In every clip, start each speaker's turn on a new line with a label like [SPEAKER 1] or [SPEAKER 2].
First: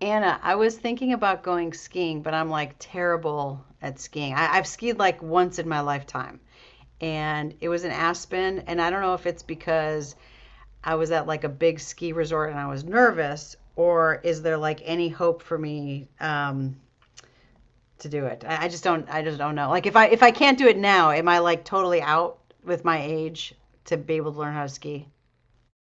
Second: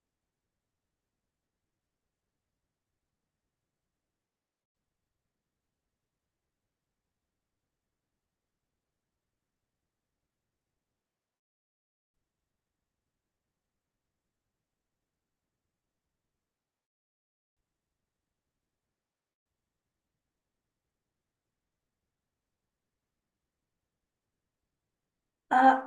[SPEAKER 1] Anna, I was thinking about going skiing, but I'm like terrible at skiing. I've skied like once in my lifetime, and it was in Aspen. And I don't know if it's because I was at like a big ski resort and I was nervous, or is there like any hope for me to do it? I just don't. I just don't know. Like if I can't do it now, am I like totally out with my age to be able to learn how to ski?
[SPEAKER 2] Uh,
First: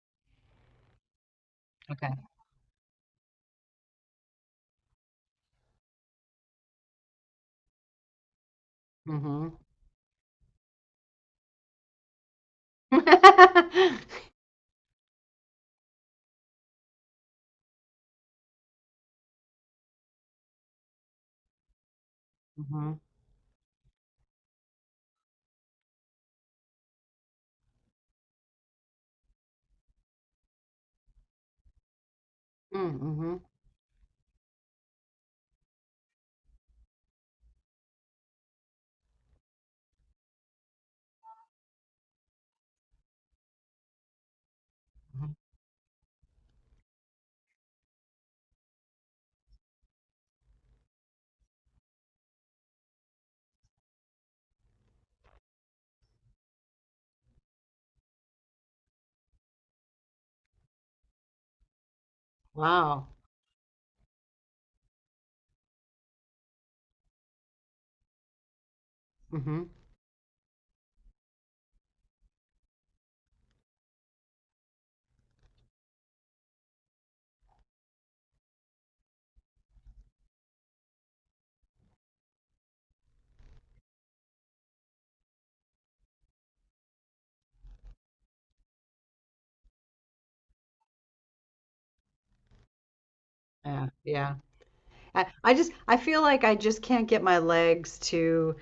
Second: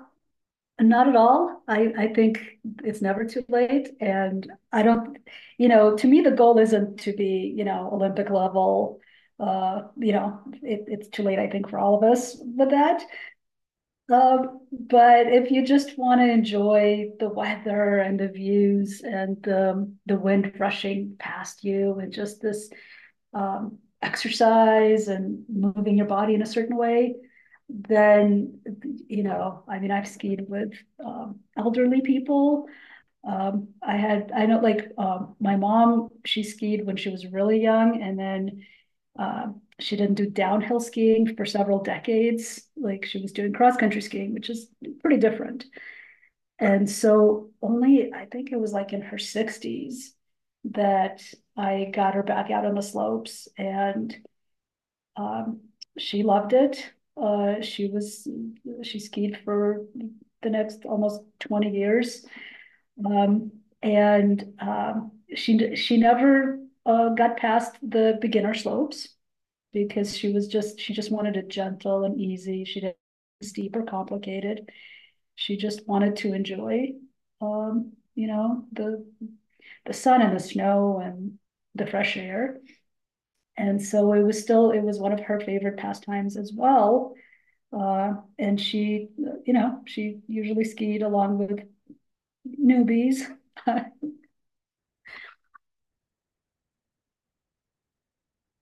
[SPEAKER 2] Not at all. I,
[SPEAKER 1] Okay.
[SPEAKER 2] I think it's never too late. And I don't, you know, to me, the goal isn't to be, you know, Olympic level.
[SPEAKER 1] Mm-hmm.
[SPEAKER 2] It's too late, I think, for all of us with that.
[SPEAKER 1] Mm-hmm.
[SPEAKER 2] But if you just want to enjoy the weather and the views and the wind rushing past you and just this exercise and moving your body in a certain way, then, you know, I mean, I've skied with elderly people.
[SPEAKER 1] Mm-hmm.
[SPEAKER 2] I had, I know, like my mom, she skied when she was really young, and then uh, she didn't do downhill skiing for several decades. Like she was doing cross country skiing, which is pretty different. And so, only I think it was like in her 60s that I got her back out on the slopes and um, she loved it. Uh, she was she skied for the next almost 20 years,
[SPEAKER 1] Wow.
[SPEAKER 2] um, and she never got past the beginner slopes
[SPEAKER 1] Mm-hmm.
[SPEAKER 2] because she just wanted it gentle and easy. She didn't steep or complicated. She just wanted to enjoy, you know, the sun and the snow and the fresh air. And so it was still, it was one of her favorite pastimes as well. And she, you know, she usually skied along with newbies.
[SPEAKER 1] Yeah, yeah. I feel like I just can't get my legs to,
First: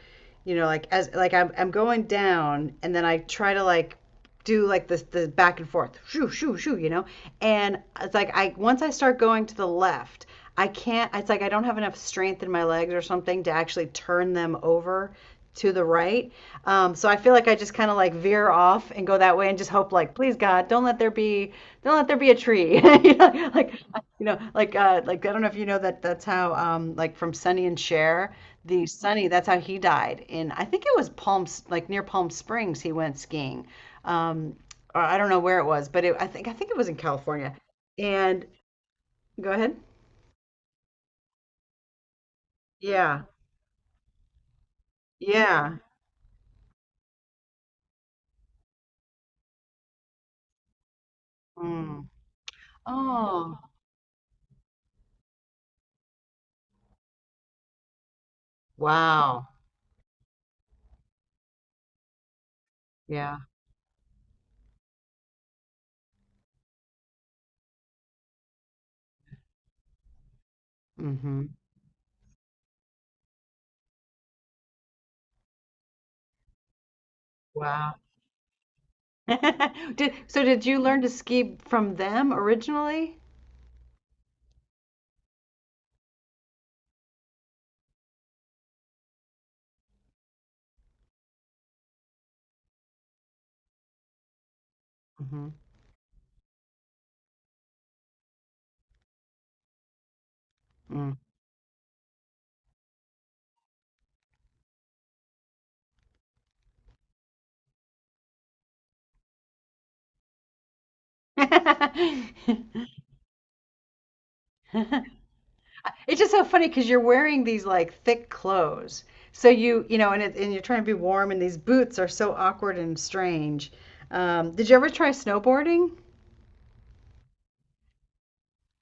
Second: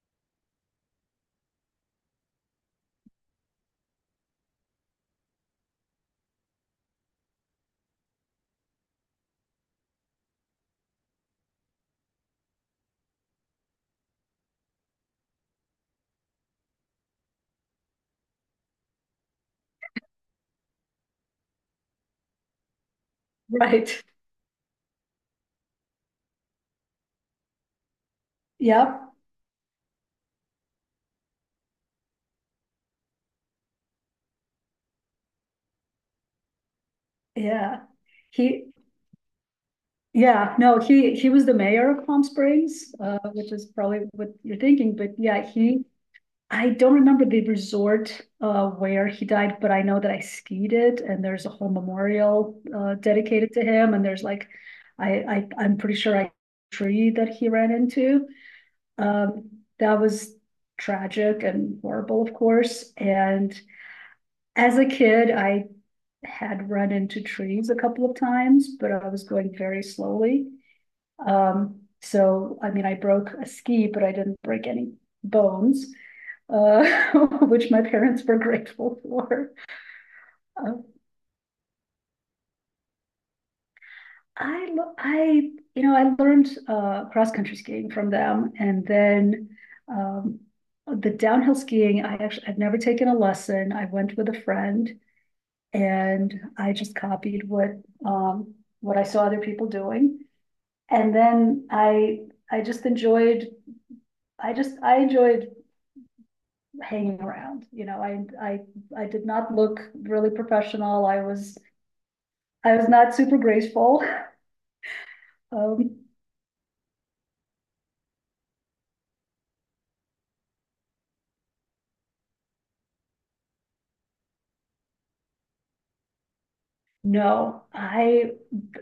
[SPEAKER 1] like as like I'm going down and then I try to like do like this the back and forth, shoo shoo shoo. And it's like I once I start going to the left, I can't. It's like I don't have enough strength in my legs or something to actually turn them over to the right. So I feel like I just kind of like veer off and go that way and just hope like, please God, don't let there be a tree. You know,
[SPEAKER 2] Right.
[SPEAKER 1] like I don't know if you know that that's how like from Sonny and Cher, the
[SPEAKER 2] Yep.
[SPEAKER 1] Sonny, that's how he died in I think it was Palm like near Palm Springs he went skiing. Um or I don't know where it was, but it, I think it was in California.
[SPEAKER 2] Yeah.
[SPEAKER 1] And
[SPEAKER 2] He,
[SPEAKER 1] go ahead.
[SPEAKER 2] yeah, no, he was the mayor of Palm Springs,
[SPEAKER 1] Yeah.
[SPEAKER 2] which is probably what you're thinking, but yeah,
[SPEAKER 1] Yeah.
[SPEAKER 2] he I don't remember the resort where he died, but I know that I skied it, and there's a whole
[SPEAKER 1] Mm.
[SPEAKER 2] memorial dedicated
[SPEAKER 1] Oh,
[SPEAKER 2] to him. And there's like, I'm pretty sure I tree that he ran into.
[SPEAKER 1] wow.
[SPEAKER 2] Um, that was tragic and horrible, of course.
[SPEAKER 1] Yeah.
[SPEAKER 2] And as a kid, I had run into trees a couple of times, but I was going very slowly.
[SPEAKER 1] Mm-hmm.
[SPEAKER 2] So I mean, I broke a ski, but I didn't break any bones uh, which my
[SPEAKER 1] Wow.
[SPEAKER 2] parents were grateful for.
[SPEAKER 1] Did
[SPEAKER 2] Uh,
[SPEAKER 1] you learn to ski from them originally?
[SPEAKER 2] I, I, you know, I learned cross country skiing from them, and then um, the downhill skiing. I've never taken a lesson. I went with a friend,
[SPEAKER 1] Mm-hmm.
[SPEAKER 2] and I just copied um, what I saw other people doing, and then I just enjoyed. I enjoyed hanging around. You know, I did not look really professional. I
[SPEAKER 1] Mm.
[SPEAKER 2] was not super graceful. Um,
[SPEAKER 1] It's just so funny because you're wearing these like thick clothes. So you, and you're trying to be warm, and these boots are so awkward and strange. Did you ever try snowboarding?
[SPEAKER 2] no, I,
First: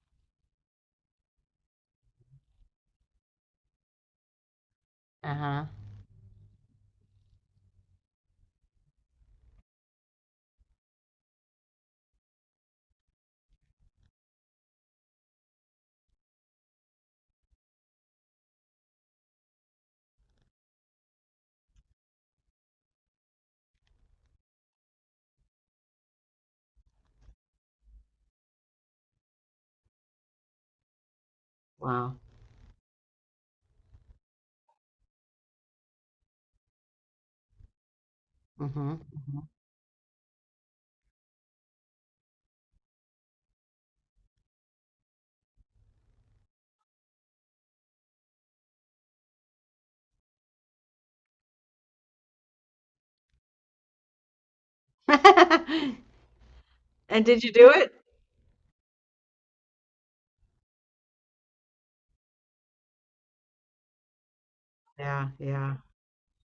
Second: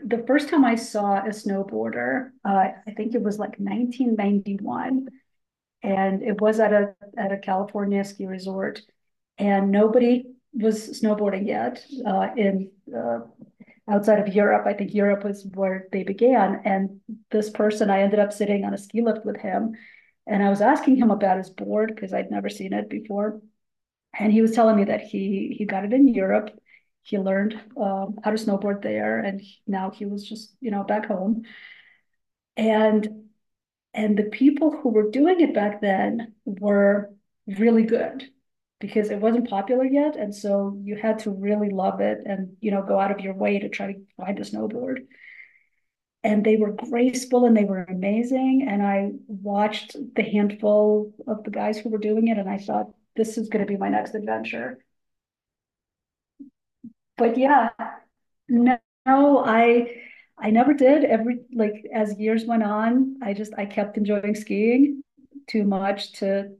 [SPEAKER 2] the first time I saw a snowboarder, I think it was like 1991,
[SPEAKER 1] Uh-huh.
[SPEAKER 2] and it was at a California ski resort, and nobody was snowboarding yet in outside of Europe. I think Europe was where they began, and this person, I ended up sitting on a ski lift with him, and I was asking him about his board because I'd never seen it before. And he was telling me that he got it in Europe. He learned how to snowboard there, now he was just, you know, back home.
[SPEAKER 1] Wow.
[SPEAKER 2] And and the people who were doing it back then were really good
[SPEAKER 1] Mm-hmm.
[SPEAKER 2] because it wasn't popular yet, and so you had to really love it and, you know, go out of your way to try to find a snowboard, and they were graceful and they were amazing. And I watched the handful of the guys who were doing it, and I thought, this is going to be my next adventure.
[SPEAKER 1] Hmm. And
[SPEAKER 2] But
[SPEAKER 1] did you do
[SPEAKER 2] yeah,
[SPEAKER 1] it?
[SPEAKER 2] no, No, I never did. Every like As years went on, I kept enjoying skiing
[SPEAKER 1] Yeah,
[SPEAKER 2] too
[SPEAKER 1] yeah.
[SPEAKER 2] much to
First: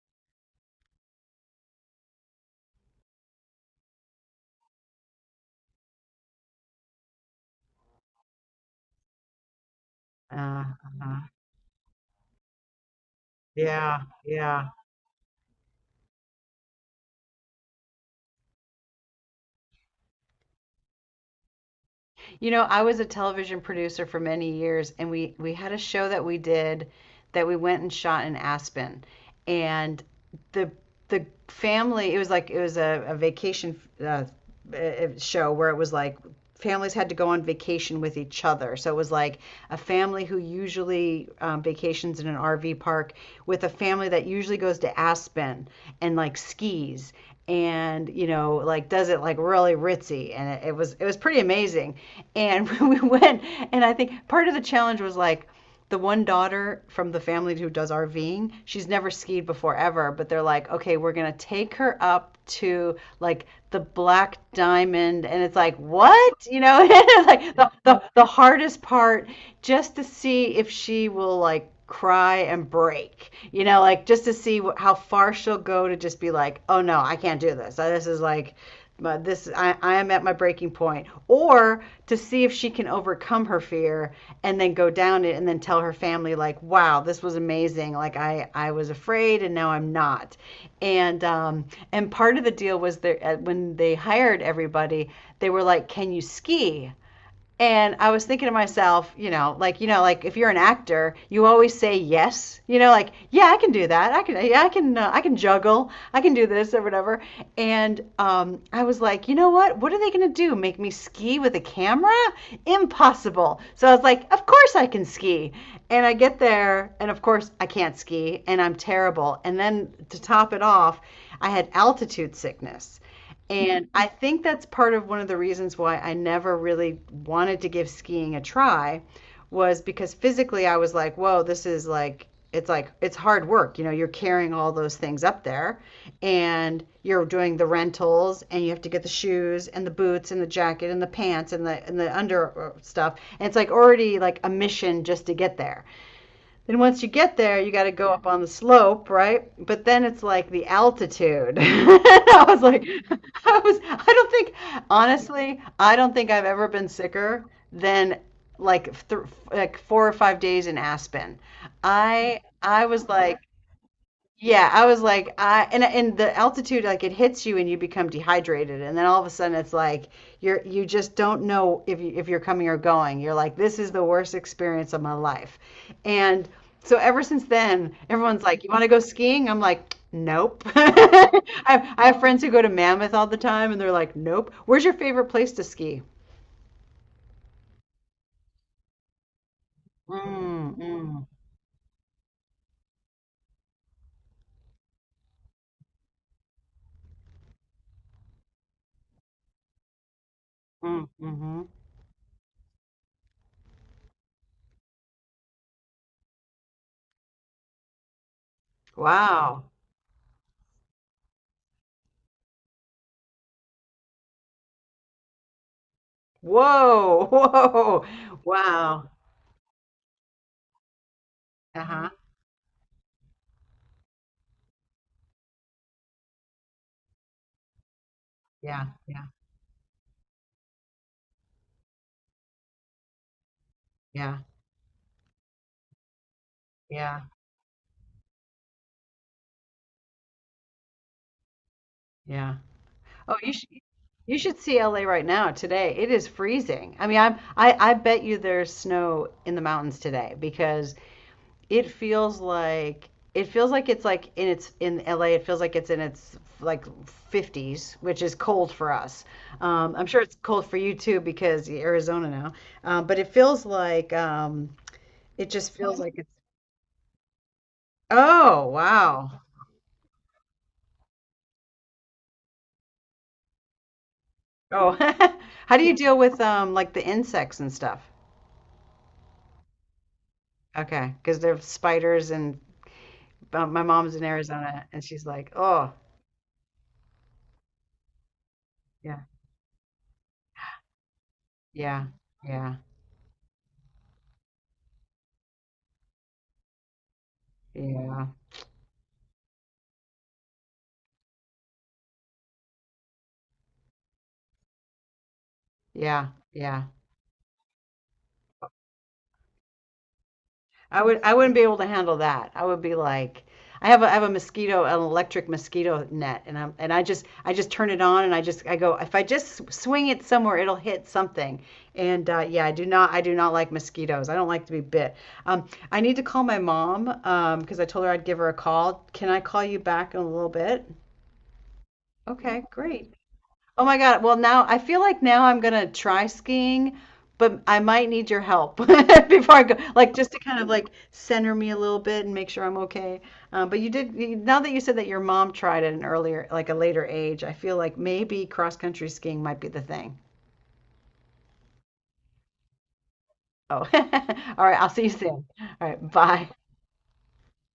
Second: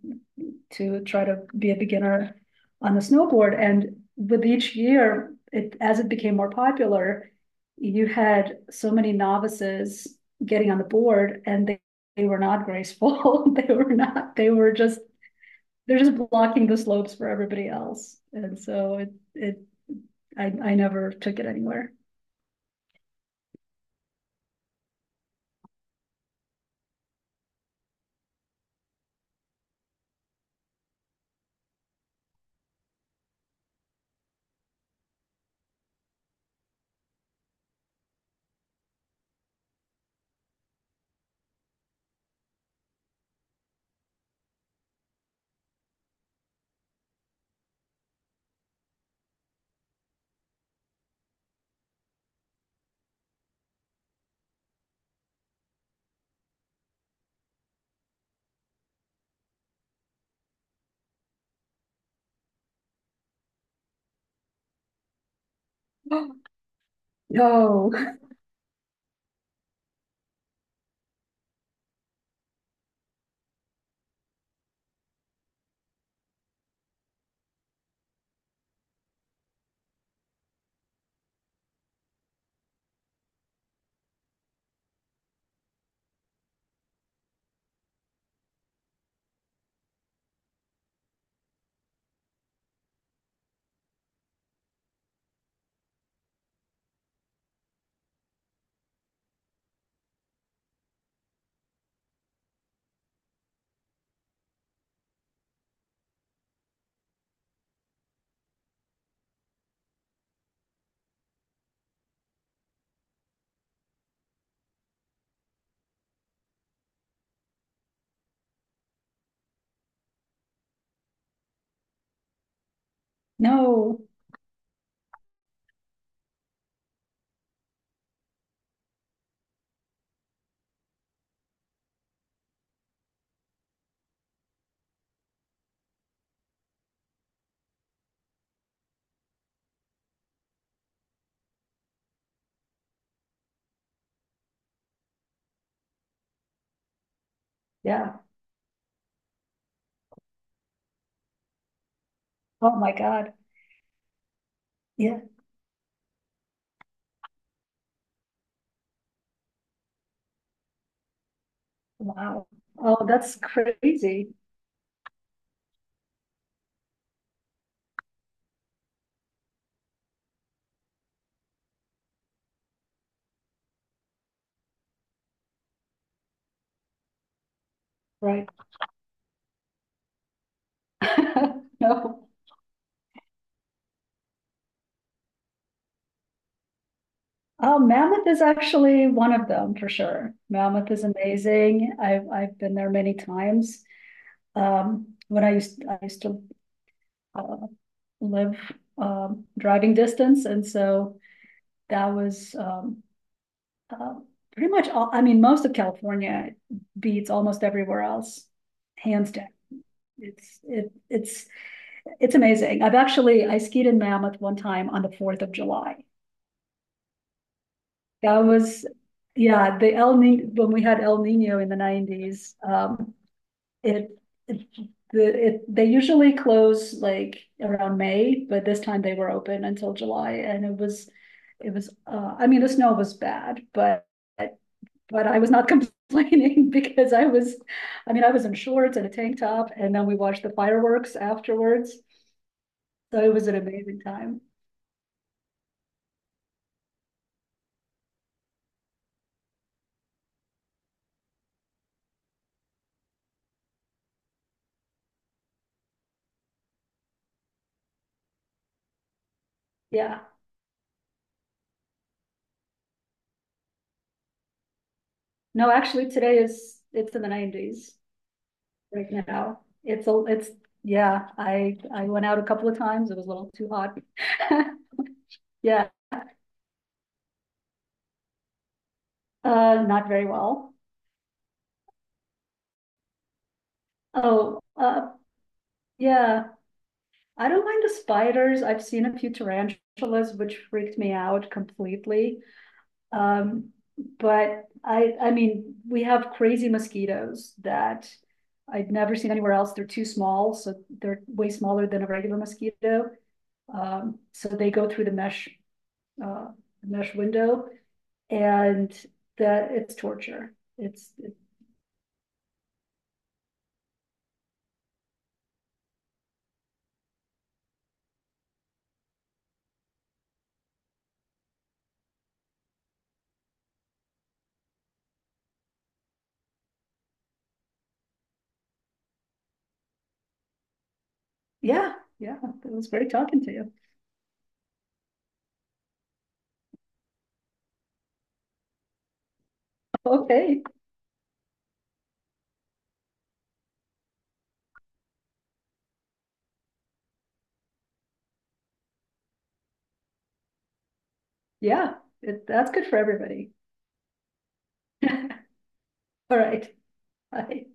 [SPEAKER 2] try to be a beginner on the snowboard. And with each year, it as it became more popular, you had so many novices getting on the
[SPEAKER 1] Uh-huh.
[SPEAKER 2] board and they were not graceful. They were
[SPEAKER 1] Yeah,
[SPEAKER 2] not, They
[SPEAKER 1] yeah.
[SPEAKER 2] were just they're just blocking the slopes for everybody else. And so I never took it anywhere.
[SPEAKER 1] You know, I was a television producer for many years, and we had a show that we did that we went and shot in Aspen, and the the family it was a vacation show where it was like families had to go on vacation with each other. So it was like a family who usually vacations in an RV park with a family that usually goes to Aspen and like skis and like does it like really ritzy, and it was pretty amazing, and we went, and I think part of the challenge was like the one daughter from the family who does RVing, she's never skied before ever, but they're like, okay, we're going to take her up to like the Black Diamond. And it's like, what? You know, it's like the,
[SPEAKER 2] No,
[SPEAKER 1] the, the hardest part, just to see if she will like cry and break, like just to see how far she'll go, to just be like, oh no, I can't do this. This is like, I am at my breaking point. Or to see if she can overcome her fear and then go down it and then tell her family like, wow, this was amazing, like I was afraid and now I'm not. And um and part of the deal was there when they hired everybody. They were like, can you ski? And I was thinking to myself, you know, like if you're an actor, you always say yes. You know, like, yeah, I can do that. I can, yeah, I can juggle. I can do this or whatever. And I was like, you know what? What are they gonna do? Make me ski with a camera? Impossible. So I was like, of course I can ski. And I get there, and of course I can't ski, and I'm terrible. And then to top it off, I had altitude sickness. And I
[SPEAKER 2] no,
[SPEAKER 1] think that's part of one of the reasons why I never really wanted to give skiing a try, was because physically I was like, whoa, this is like, it's hard work. You know, you're carrying all those things up there and you're doing the rentals and you have to get the shoes and the boots and the jacket and the pants and the under stuff. And it's like already like a mission just to get there. Then once you get there, you got to go
[SPEAKER 2] yeah.
[SPEAKER 1] up on the slope, right? But then it's like the altitude. I was
[SPEAKER 2] Oh
[SPEAKER 1] like,
[SPEAKER 2] my God.
[SPEAKER 1] I don't think,
[SPEAKER 2] Yeah.
[SPEAKER 1] honestly, I don't think I've ever been sicker than like like 4 or 5 days in Aspen. I
[SPEAKER 2] Wow.
[SPEAKER 1] I
[SPEAKER 2] Oh,
[SPEAKER 1] was
[SPEAKER 2] that's
[SPEAKER 1] like,
[SPEAKER 2] crazy.
[SPEAKER 1] yeah, I was like, I and the altitude, like it hits you and you become dehydrated and then all of a sudden it's like you just don't know if you're coming or going. You're like, this is the worst experience of my life. And so ever since then, everyone's
[SPEAKER 2] Right.
[SPEAKER 1] like, you want to go skiing? I'm like, nope. I have
[SPEAKER 2] No.
[SPEAKER 1] friends who go to Mammoth all the time and they're like, nope. Where's your favorite place to ski?
[SPEAKER 2] Oh, Mammoth is actually one of them for sure.
[SPEAKER 1] Mm,
[SPEAKER 2] Mammoth is
[SPEAKER 1] mm,
[SPEAKER 2] amazing. I've been there many times. When I used to uh, live driving distance, and
[SPEAKER 1] mm,
[SPEAKER 2] so
[SPEAKER 1] mm-hmm.
[SPEAKER 2] that was uh, pretty much all. I mean, most of California beats almost everywhere else, hands down.
[SPEAKER 1] Wow.
[SPEAKER 2] It's it It's amazing. I skied in Mammoth one time on the 4th of July.
[SPEAKER 1] Whoa.
[SPEAKER 2] That
[SPEAKER 1] Whoa.
[SPEAKER 2] was,
[SPEAKER 1] Wow.
[SPEAKER 2] yeah, the El Ni when we had El Nino in the
[SPEAKER 1] Uh-huh.
[SPEAKER 2] 90s. It, it the it They usually close like around May, but this
[SPEAKER 1] Yeah.
[SPEAKER 2] time they
[SPEAKER 1] Yeah.
[SPEAKER 2] were open until July, and it was I mean the snow was bad, but
[SPEAKER 1] Yeah,
[SPEAKER 2] I was not complaining because
[SPEAKER 1] yeah,
[SPEAKER 2] I mean I was in shorts and a tank top, and then we watched the fireworks afterwards,
[SPEAKER 1] yeah.
[SPEAKER 2] so it
[SPEAKER 1] Oh,
[SPEAKER 2] was
[SPEAKER 1] you
[SPEAKER 2] an
[SPEAKER 1] should
[SPEAKER 2] amazing
[SPEAKER 1] you
[SPEAKER 2] time.
[SPEAKER 1] should see LA right now today. It is freezing. I mean, I bet you there's snow in the mountains today, because it feels like it's like in its in LA. It feels like it's in its like 50s, which is cold for us. I'm
[SPEAKER 2] Yeah.
[SPEAKER 1] sure it's cold for you too because you're Arizona now. But it feels like it
[SPEAKER 2] No,
[SPEAKER 1] just feels
[SPEAKER 2] actually
[SPEAKER 1] like it's.
[SPEAKER 2] today is it's in the 90s
[SPEAKER 1] Oh,
[SPEAKER 2] right
[SPEAKER 1] wow.
[SPEAKER 2] now. Yeah, I went out a couple of times. It was a little too hot.
[SPEAKER 1] Oh, how do
[SPEAKER 2] Yeah,
[SPEAKER 1] you deal with like the insects and stuff?
[SPEAKER 2] not very well.
[SPEAKER 1] Okay, okay, 'cause there's spiders, and my mom's in
[SPEAKER 2] Oh,
[SPEAKER 1] Arizona and she's like, "Oh,
[SPEAKER 2] yeah, I don't mind the spiders. I've seen a
[SPEAKER 1] yeah,
[SPEAKER 2] few tarantulas, which freaked me out
[SPEAKER 1] yeah,
[SPEAKER 2] completely.
[SPEAKER 1] yeah,
[SPEAKER 2] Um, I mean, we have crazy mosquitoes that
[SPEAKER 1] yeah,
[SPEAKER 2] I've never seen anywhere else. They're too small, so they're way smaller than a regular mosquito. So they go through the mesh,
[SPEAKER 1] yeah,
[SPEAKER 2] uh,
[SPEAKER 1] yeah."
[SPEAKER 2] mesh window. And that it's torture.
[SPEAKER 1] I
[SPEAKER 2] It's.
[SPEAKER 1] would I
[SPEAKER 2] It-
[SPEAKER 1] wouldn't be able to handle that. I would be like, I have a mosquito, an electric mosquito net, and I just turn it on and I go, if I just swing it somewhere, it'll hit something. And yeah, I do not like mosquitoes. I don't like to be bit. I need to call my mom because I told her I'd give her a call. Can I call you back in a little bit?
[SPEAKER 2] Yeah, yeah,
[SPEAKER 1] Okay,
[SPEAKER 2] it was great
[SPEAKER 1] great.
[SPEAKER 2] talking to you.
[SPEAKER 1] Oh my God. Well, now I feel like now I'm gonna try skiing, but I might need your help before I go, like just to kind
[SPEAKER 2] Okay,
[SPEAKER 1] of like center me a little bit and make sure I'm okay. But you did, now that you said that your mom tried at an earlier, like a later age, I feel like maybe cross country skiing might be the thing.
[SPEAKER 2] yeah, it, that's good for everybody.
[SPEAKER 1] Oh, all right. I'll see you
[SPEAKER 2] All
[SPEAKER 1] soon. All right. Bye.
[SPEAKER 2] right, bye.